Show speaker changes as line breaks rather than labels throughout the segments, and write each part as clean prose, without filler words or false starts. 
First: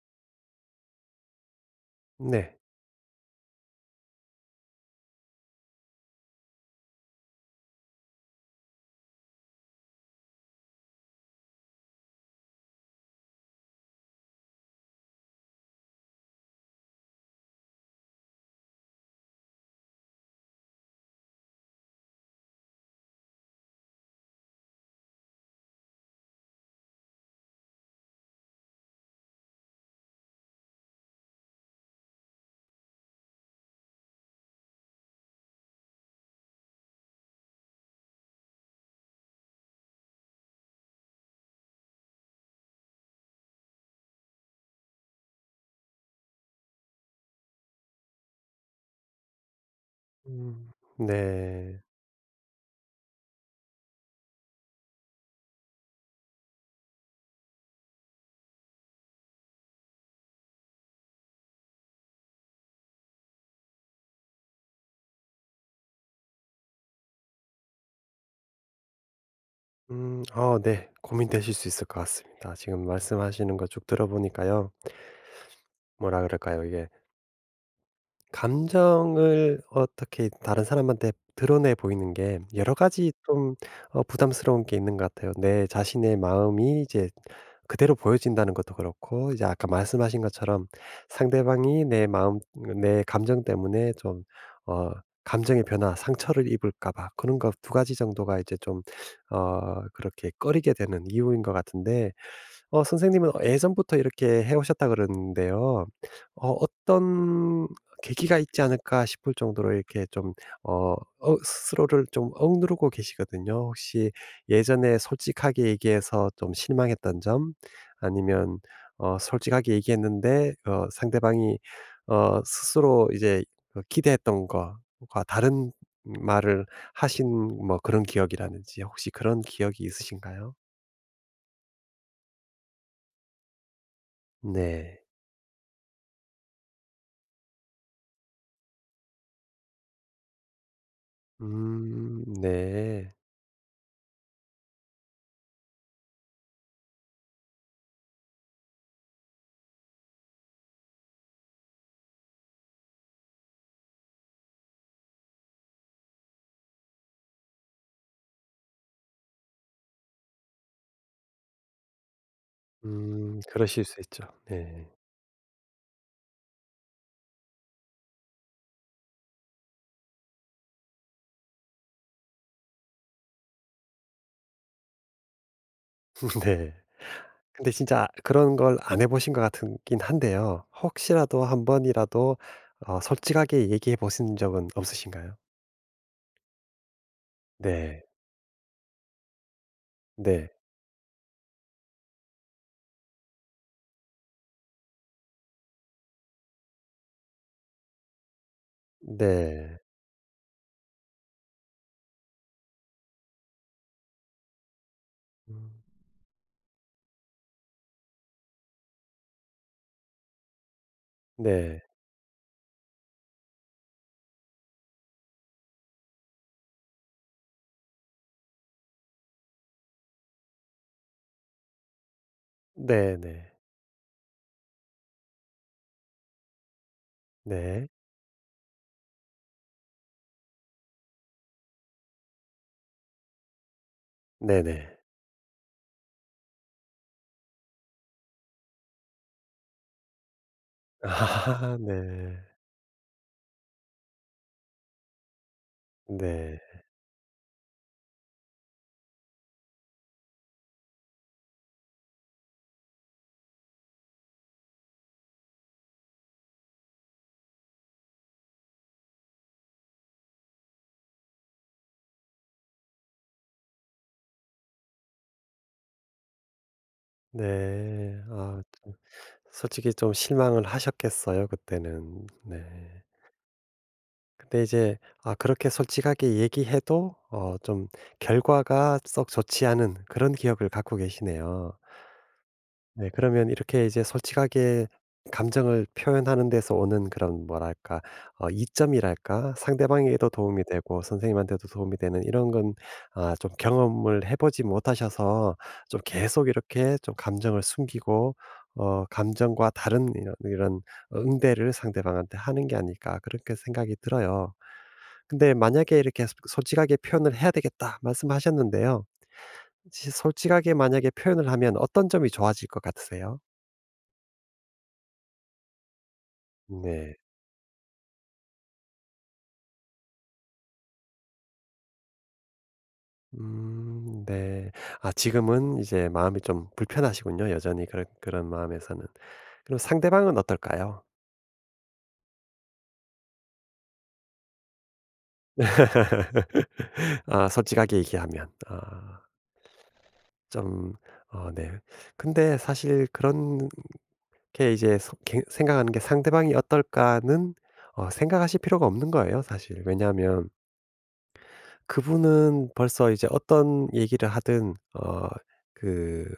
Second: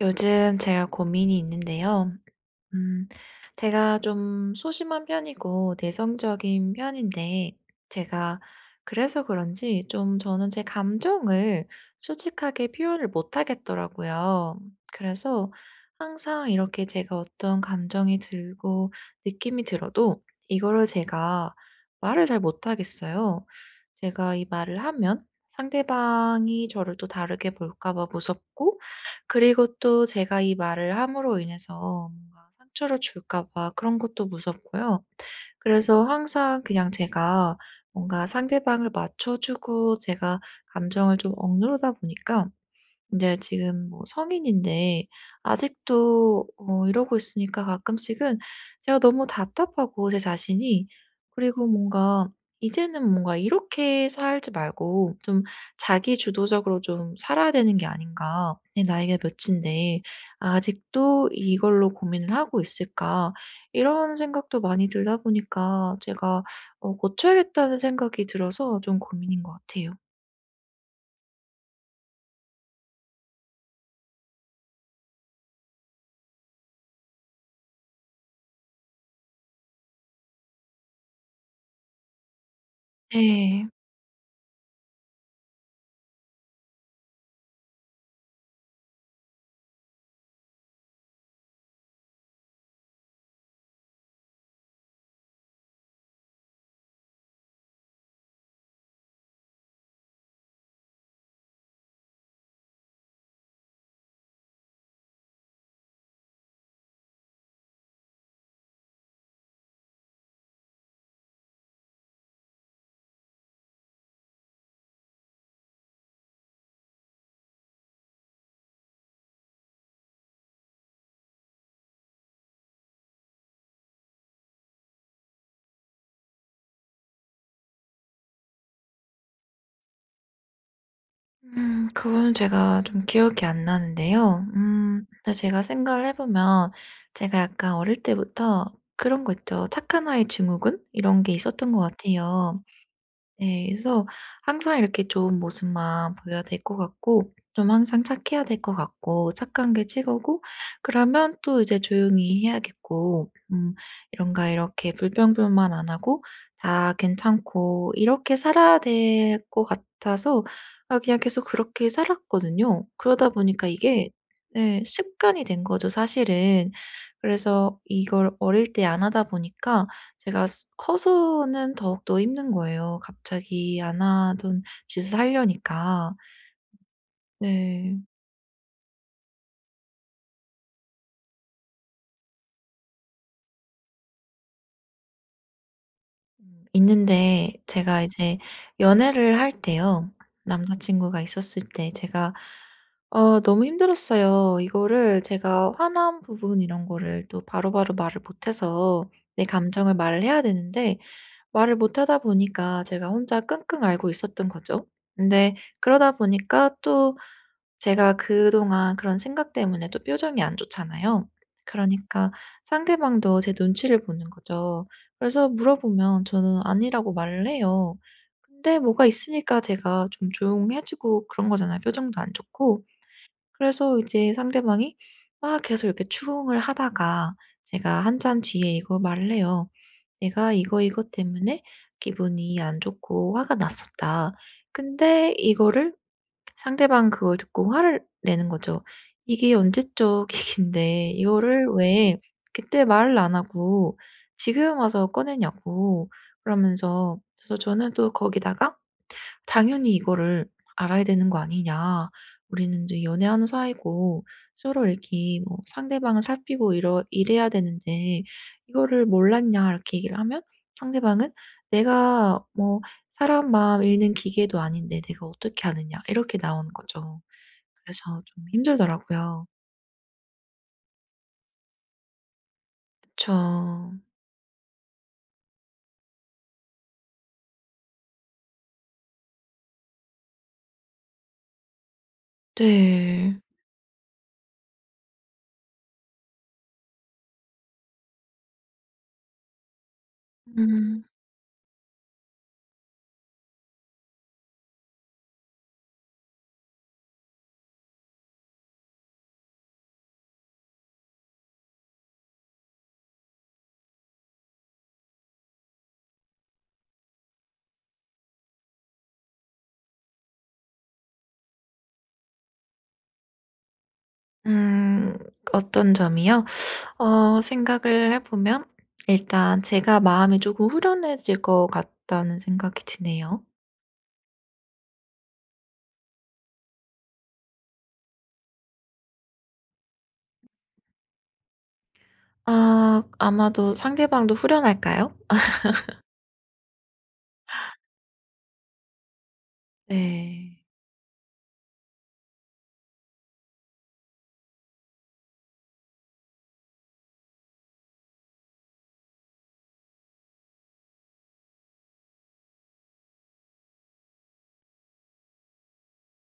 요즘 제가 고민이 있는데요.
네.
음, 제가 좀 소심한 편이고 내성적인 편인데, 제가 그래서 그런지 좀 저는 제 감정을 솔직하게 표현을 못 하겠더라고요. 그래서 항상 이렇게 제가 어떤 감정이 들고 느낌이 들어도 이거를 제가 말을 잘 못 하겠어요. 제가 이 말을 하면 상대방이 저를 또 다르게 볼까 봐 무섭고, 그리고 또 제가 이 말을 함으로 인해서 뭔가 상처를 줄까 봐 그런 것도 무섭고요. 그래서 항상 그냥 제가 뭔가 상대방을 맞춰 주고 제가 감정을 좀 억누르다 보니까 인제 지금 뭐 성인인데 아직도 이러고 있으니까 가끔씩은 제가 너무 답답하고 제
음
자신이. 그리고
네.
뭔가 이제는 뭔가 '이렇게 살지 말고 좀 자기 주도적으로 좀 살아야 되는 게 아닌가? 내 나이가 몇인데 아직도 이걸로 고민을 하고 있을까?' 이런 생각도 많이 들다 보니까 제가 고쳐야겠다는 생각이 들어서 좀 고민인 것 같아요.
네. 고민되실 수 있을 것 같습니다. 지금 말씀하시는 거 쭉 들어보니까요. 뭐라 그럴까요? 이게 감정을 어떻게 다른 사람한테 드러내 보이는 게 여러 가지 좀
네.
부담스러운 게 있는 것 같아요. 내 자신의 마음이 이제 그대로 보여진다는 것도 그렇고 이제 아까 말씀하신 것처럼 상대방이 내 마음 내 감정 때문에 좀 어 감정의 변화, 상처를 입을까 봐 그런 거 두 가지 정도가 이제 좀 그렇게 꺼리게 되는 이유인 것 같은데 선생님은 예전부터 이렇게 해 오셨다 그러는데요. 어떤 계기가 있지 않을까 싶을 정도로 이렇게 좀 어 스스로를 좀 억누르고 계시거든요. 혹시 예전에 솔직하게 얘기해서 좀 실망했던 점 아니면 솔직하게 얘기했는데 상대방이 스스로 이제 그 기대했던 것과 다른 말을 하신 뭐 그런 기억이라든지 혹시 그런 기억이 있으신가요?
음. 그거는 제가 좀 기억이 안 나는데요.
네.
음, 근데 제가 생각을 해 보면 제가 약간 어릴 때부터 그런 거 있죠. 착한 아이 증후군 이런 게 있었던 것 같아요.
네.
네. 그래서 항상 이렇게 좋은 모습만 보여야 될 것 같고 좀 항상 착해야 될 것 같고 착한 게 최고고, 그러면 또 이제 조용히 해야겠고. 음, 이런가 이렇게 불평불만 안 하고 다 괜찮고 이렇게 살아야 될 것 같아서 아, 그냥 계속 그렇게 살았거든요. 그러다 보니까
그러실 수
이게,
있죠.
네,
네.
습관이 된 거죠 사실은. 그래서 이걸 어릴 때 안 하다 보니까 제가 스 커서는 더욱더 힘든 거예요. 갑자기 안 하던 짓을 하려니까.
네. 근데
네.
진짜 그런 걸 안 해 보신 것 같긴 한데요. 혹시라도 한 번이라도 솔직하게 얘기해 보신 적은 없으신가요?
음, 있는데 제가
네.
이제 연애를 할 때요.
네.
남자 친구가 있었을 때 제가 "어 너무 힘들었어요." 이거를 제가 화난 부분 이런 거를 또 바로바로 말을 못해서, 내
네.
감정을 말을 해야 되는데 말을 못하다 보니까 제가 혼자 끙끙 앓고 있었던 거죠. 근데
음
그러다 보니까 또 제가 그동안 그런 생각 때문에 또 표정이 안 좋잖아요.
네.
그러니까 상대방도 제 눈치를 보는 거죠. 그래서 물어보면 저는 아니라고 말을 해요. 근데 뭐가 있으니까 제가 좀 조용해지고 그런 거잖아요, 표정도 안 좋고.
네, 네.
그래서 이제 상대방이 막 계속 이렇게 추궁을 하다가,
네.
제가 한참 뒤에 이걸 말을 해요. "내가 이거 이것 때문에 기분이 안 좋고 화가 났었다."
네, 네.
근데 이거를 상대방 그걸 듣고 화를 내는 거죠. 이게 언제적 얘긴데 이거를
아
왜
네.
그때 말을 안 하고 지금 와서 꺼내냐고.
네.
그러면서, 그래서 저는 또 거기다가 당연히 이거를 알아야 되는 거 아니냐. 우리는 이제 연애하는 사이고 서로 이렇게 뭐 상대방을 살피고 이러 이래야 되는데 이거를 몰랐냐 이렇게 얘기를 하면, 상대방은 "내가 뭐 사람 마음 읽는 기계도 아닌데 내가 어떻게 아느냐." 이렇게 나오는 거죠. 그래서
네.
좀
아 좀
힘들더라고요.
솔직히 좀 실망을 하셨겠어요 그때는. 네.
그쵸.
근데 이제 아 그렇게 솔직하게 얘기해도 좀 결과가 썩 좋지 않은 그런 기억을 갖고 계시네요. 네,
네.
그러면 이렇게 이제 솔직하게 감정을 표현하는 데서 오는 그런 뭐랄까 이점이랄까 상대방에게도 도움이 되고
음.
선생님한테도 도움이 되는 이런 건 아 좀 경험을 해 보지 못하셔서 좀 계속 이렇게 좀 감정을 숨기고 감정과 다른 이런 응대를 상대방한테 하는 게 아닐까 그렇게 생각이 들어요. 근데 만약에 이렇게 솔 솔직하게 표현을 해야 되겠다 말씀하셨는데요. 시 솔직하게 만약에 표현을 하면 어떤 점이 좋아질 것 같으세요?
음. 어떤 점이요?
네.
생각을 해 보면 일단 제가 마음이 조금 후련해질 것 같다는 생각이 드네요.
네. 아 지금은 이제 마음이 좀 불편하시군요, 여전히 그런 마음에서는. 그럼 상대방은 어떨까요?
아, 아마도 상대방도 후련할까요? 아,
아 솔직하게 얘기하면. 아
네.
좀 네. 근데 사실 그렇게 이제 생각하는 게 '상대방이 어떨까.'는 생각하실 필요가 없는 거예요, 사실. 왜냐하면 그분은 벌써 이제 어떤 얘기를 하든 어그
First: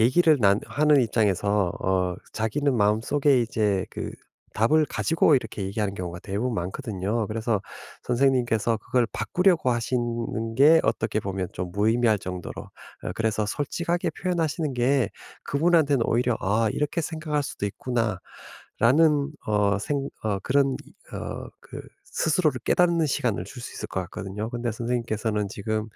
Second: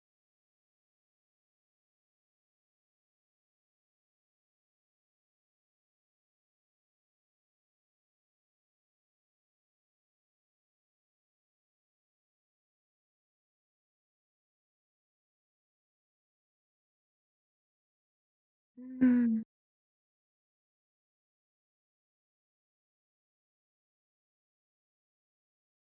얘기를 난 하는 입장에서 자기는 마음속에 이제 그 답을 가지고 이렇게 얘기하는 경우가 대부분 많거든요. 그래서 선생님께서 그걸 바꾸려고 하시는 게 어떻게 보면 좀 무의미할 정도로 그래서 솔직하게 표현하시는 게 그분한테는 오히려 '아 이렇게 생각할 수도 있구나.'라는
음.
어 생 어 그런 이 어 그 스스로를 깨닫는 시간을 줄 수 있을 것 같거든요. 근데 선생님께서는 지금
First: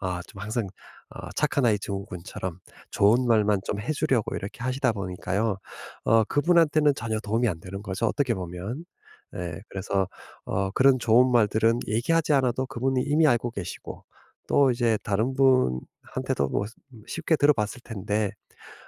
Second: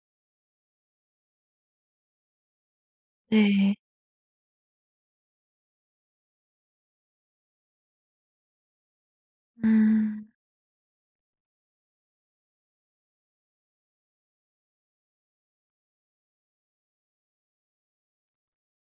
아 좀 항상 아 착한 아이 증후군처럼 좋은 말만
네.
좀 해 주려고 이렇게 하시다 보니까요. 그분한테는 전혀 도움이 안 되는 거죠, 어떻게 보면. 예. 그래서
음.
그런 좋은 말들은 얘기하지 않아도 그분이 이미 알고 계시고 또 이제 다른 분한테도 뭐 쉽게 들어봤을 텐데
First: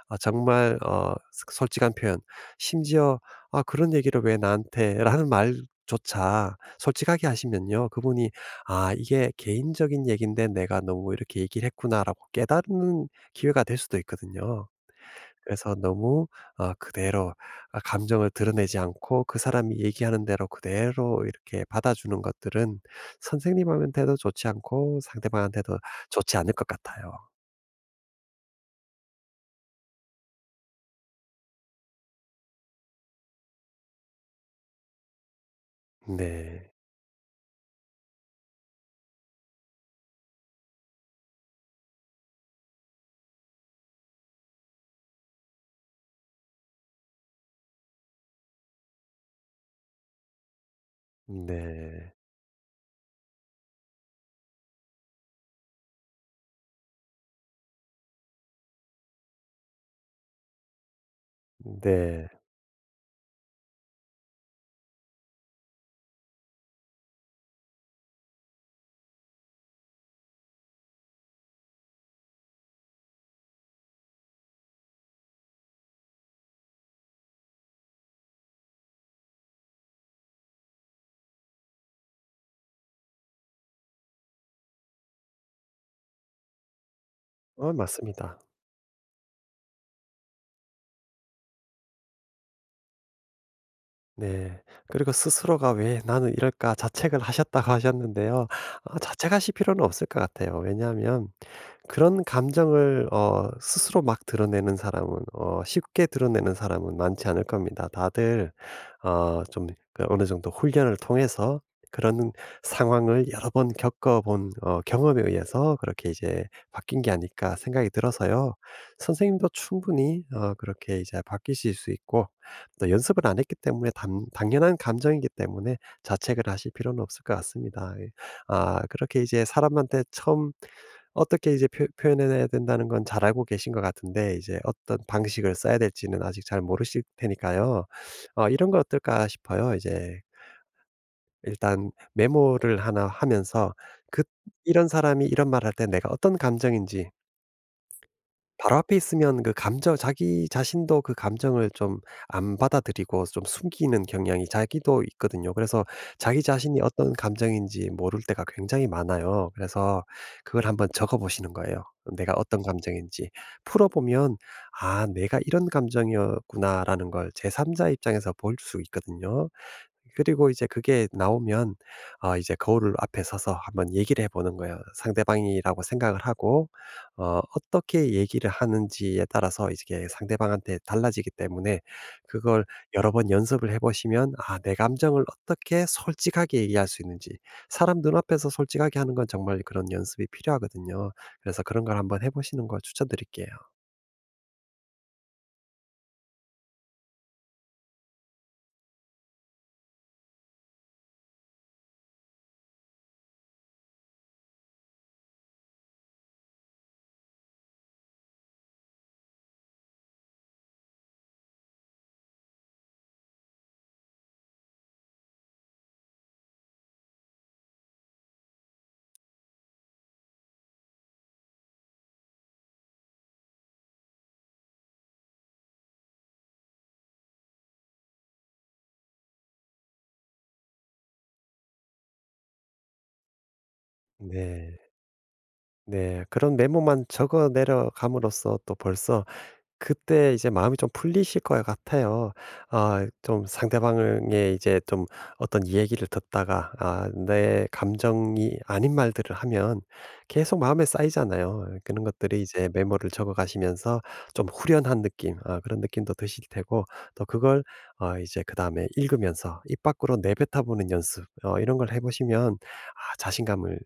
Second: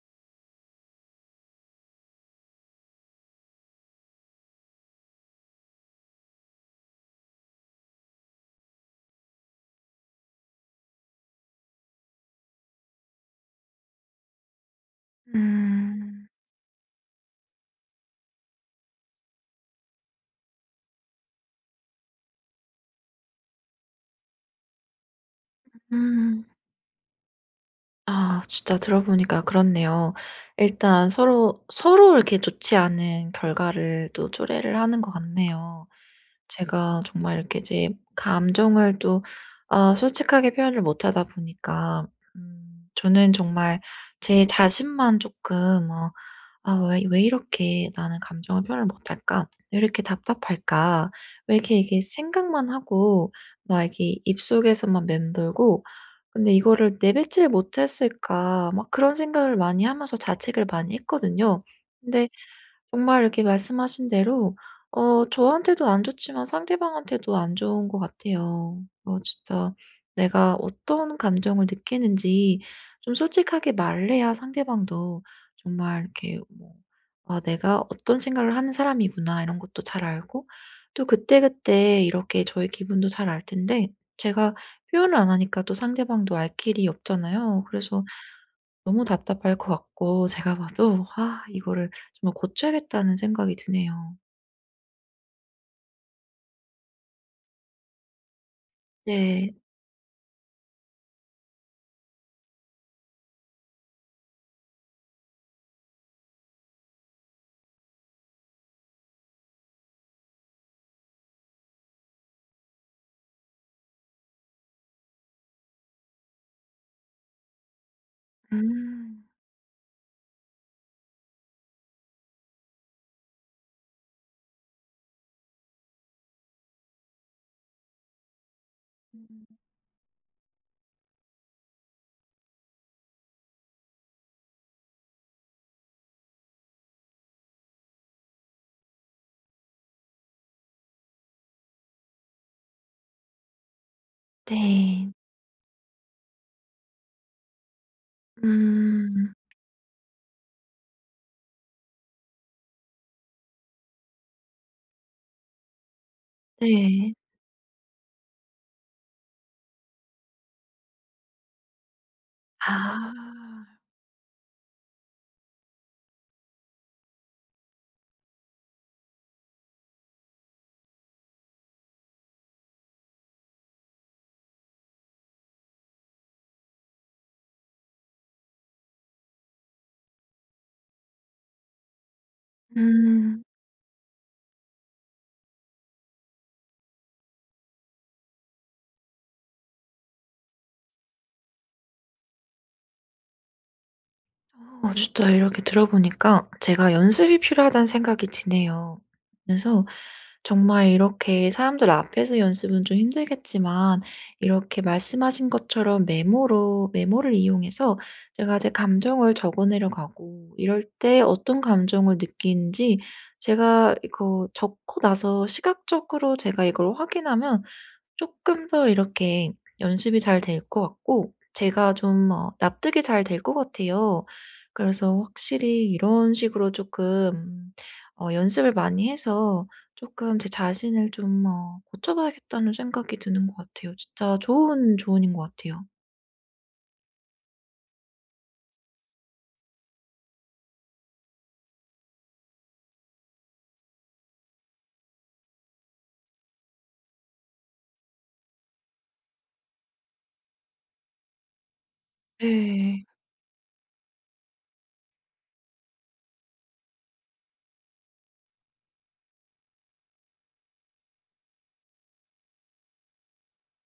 아 정말 솔직한 표현 심지어 "아 그런 얘기를 왜 나한테."라는 말조차 솔직하게 하시면요. 그분이 '아 이게 개인적인 얘기인데 내가 너무 이렇게 얘기를 했구나.'라고 깨닫는 기회가 될 수도 있거든요. 그래서
음.
너무 그대로 아 감정을 드러내지 않고 그 사람이 얘기하는 대로 그대로 이렇게 받아주는 것들은 선생님한테도 좋지 않고 상대방한테도 좋지
음.
않을 것 같아요.
아, 진짜 들어보니까 그렇네요. 일단 서로, 서로 이렇게 좋지 않은 결과를 또 초래를 하는 것 같네요.
네.
제가 정말 이렇게 제 감정을 또 아, 솔직하게 표현을 못하다 보니까 음, 저는 정말 제 자신만 조금 '아 왜 이렇게 나는 감정을 표현을 못할까? 왜 이렇게 답답할까? 왜 이렇게 이게
네.
생각만 하고 막 이렇게 입속에서만 맴돌고 근데 이거를 내뱉질 못했을까.' 막 그런 생각을 많이 하면서 자책을 많이 했거든요. 근데
네.
정말 이렇게 말씀하신 대로 저한테도 안 좋지만 상대방한테도 안 좋은 것 같아요. 진짜 내가 어떤 감정을 느끼는지 좀 솔직하게 말을 해야 상대방도 정말 이렇게 뭐 '아 내가 어떤 생각을 하는 사람이구나.' 이런 것도 잘 알고 또 그때그때 이렇게 저의 기분도 잘 알 텐데, 제가 표현을 안 하니까 또 상대방도 알 길이 없잖아요.
어
그래서
맞습니다.
너무 답답할 것 같고 제가 봐도 '아 이거를 정말 고쳐야겠다.'는 생각이 드네요.
네. 그리고 스스로가 '왜 나는 이럴까?' 자책을 하셨다고 하셨는데요. 아 자책하실
네.
필요는 없을 것 같아요. 왜냐하면 그런 감정을 스스로 막 드러내는 사람은 쉽게 드러내는 사람은 많지 않을 겁니다. 다들 좀그 어느 정도 훈련을 통해서 그런 상황을 여러 번 겪어본 경험에 의해서 그렇게 이제 바뀐 게 아닐까 생각이 들어서요.
음.
선생님도 충분히 그렇게 이제 바뀌실 수 있고 또 연습을 안 했기 때문에 당 당연한 감정이기 때문에 자책을 하실 필요는 없을 것 같습니다. 예. 아 그렇게 이제 사람한테 처음 어떻게 이제 표 표현해야 된다는 건 잘 알고 계신 것 같은데 이제 어떤 방식을 써야 될지는 아직 잘 모르실 테니까요. 이런 거 어떨까 싶어요. 이제 일단 메모를 하나 하면서 그 이런
네.
사람이 이런 말할 때 내가 어떤 감정인지 바로 앞에
음.
있으면 그 감정 자기 자신도 그 감정을 좀 안 받아들이고 좀 숨기는 경향이 자기도 있거든요. 그래서 자기 자신이 어떤
네.
감정인지 모를 때가 굉장히 많아요. 그래서 그걸 한번 적어 보시는 거예요. 내가 어떤 감정인지
아.
풀어 보면 '아 내가 이런 감정이었구나.'라는 걸 제 3자 입장에서 볼 수 있거든요. 그리고 이제 그게 나오면 아 이제 거울 앞에 서서 한번 얘기를 해 보는 거예요. 상대방이라고 생각을 하고 어떻게 얘기를 하는지에 따라서 이게 상대방한테 달라지기 때문에 그걸 여러 번
음.
연습을 해 보시면 아 내 감정을 어떻게 솔직하게 얘기할 수 있는지 사람 눈앞에서 솔직하게 하는 건 정말 그런 연습이 필요하거든요. 그래서 그런 걸 한번 해 보시는 걸 추천드릴게요.
진짜 이렇게 들어 보니까 제가 연습이 필요하다는 생각이 드네요. 그래서 정말 이렇게 사람들 앞에서 연습은 좀 힘들겠지만, 이렇게 말씀하신 것처럼 메모로, 메모를 이용해서 제가 제 감정을 적어내려 가고, 이럴 때 어떤 감정을 느끼는지 제가 이거 적고 나서 시각적으로 제가 이걸 확인하면 쪼끔 더 이렇게 연습이 잘 될 것 같고 제가 좀 납득이 잘 될 것 같아요. 그래서 확실히 이런 식으로 쪼끔 연습을 많이 해서 쪼끔 제 자신을 좀 고쳐봐야겠다는 생각이 드는 것 같아요. 진짜
네.
좋은 조언인 것 같아요.
네. 그런 메모만 적어 내려감으로써 또 벌써 그때 이제 마음이 좀 풀리실 것 같아요. 아 좀 상대방의 이제 좀 어떤 이야기를 듣다가 아 내 감정이 아닌 말들을 하면 계속 마음에 쌓이잖아요. 그런 것들이 이제
네.
메모를 적어 가시면서 좀 후련한 느낌 아 그런 느낌도 드실 테고 또 그걸 이제 그다음에 읽으면서 입 밖으로 내뱉어 보는 연습 이런 걸 해 보시면 아 자신감을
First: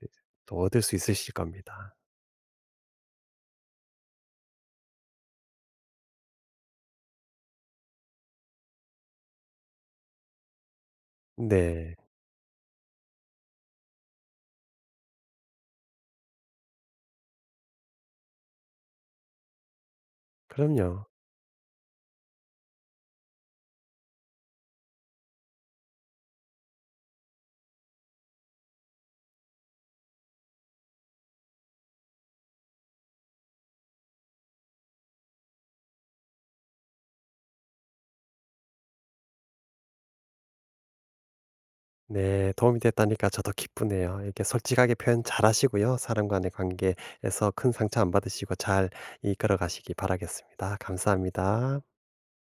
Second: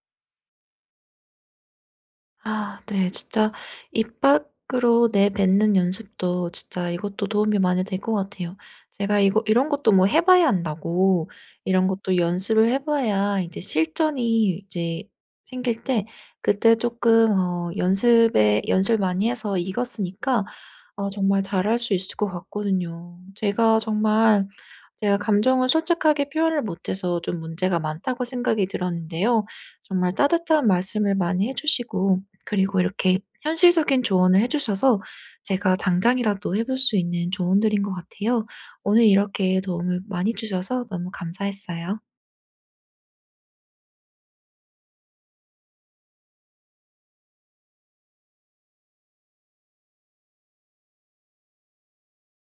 또 얻을 수 있으실 겁니다.
아, 네. 진짜 입 밖으로 내뱉는 연습도, 진짜 이것도 도움이 많이 될 것 같아요. 제가 이거 이런 것도 뭐 해 봐야 한다고, 이런
네.
것도 연습을 해 봐야 이제 실전이 이제 생길 때 그때 조금 연습에 연습 많이 해서 익었으니까
그럼요.
아 정말 잘할 수 있을 것 같거든요. 제가 정말 제가 감정을 솔직하게 표현을 못해서 좀 문제가 많다고 생각이 들었는데요. 정말 따뜻한 말씀을 많이 해 주시고 그리고 이렇게 현실적인 조언을 해 주셔서 제가 당장이라도 해볼 수 있는 조언들인 것 같아요. 오늘 이렇게 도움을 많이 주셔서 너무 감사했어요.
네, 도움이 됐다니까 저도 기쁘네요. 이렇게 솔직하게 표현 잘하시고요. 사람 간의 관계에서 큰 상처 안 받으시고 잘 이끌어 가시기 바라겠습니다. 감사합니다.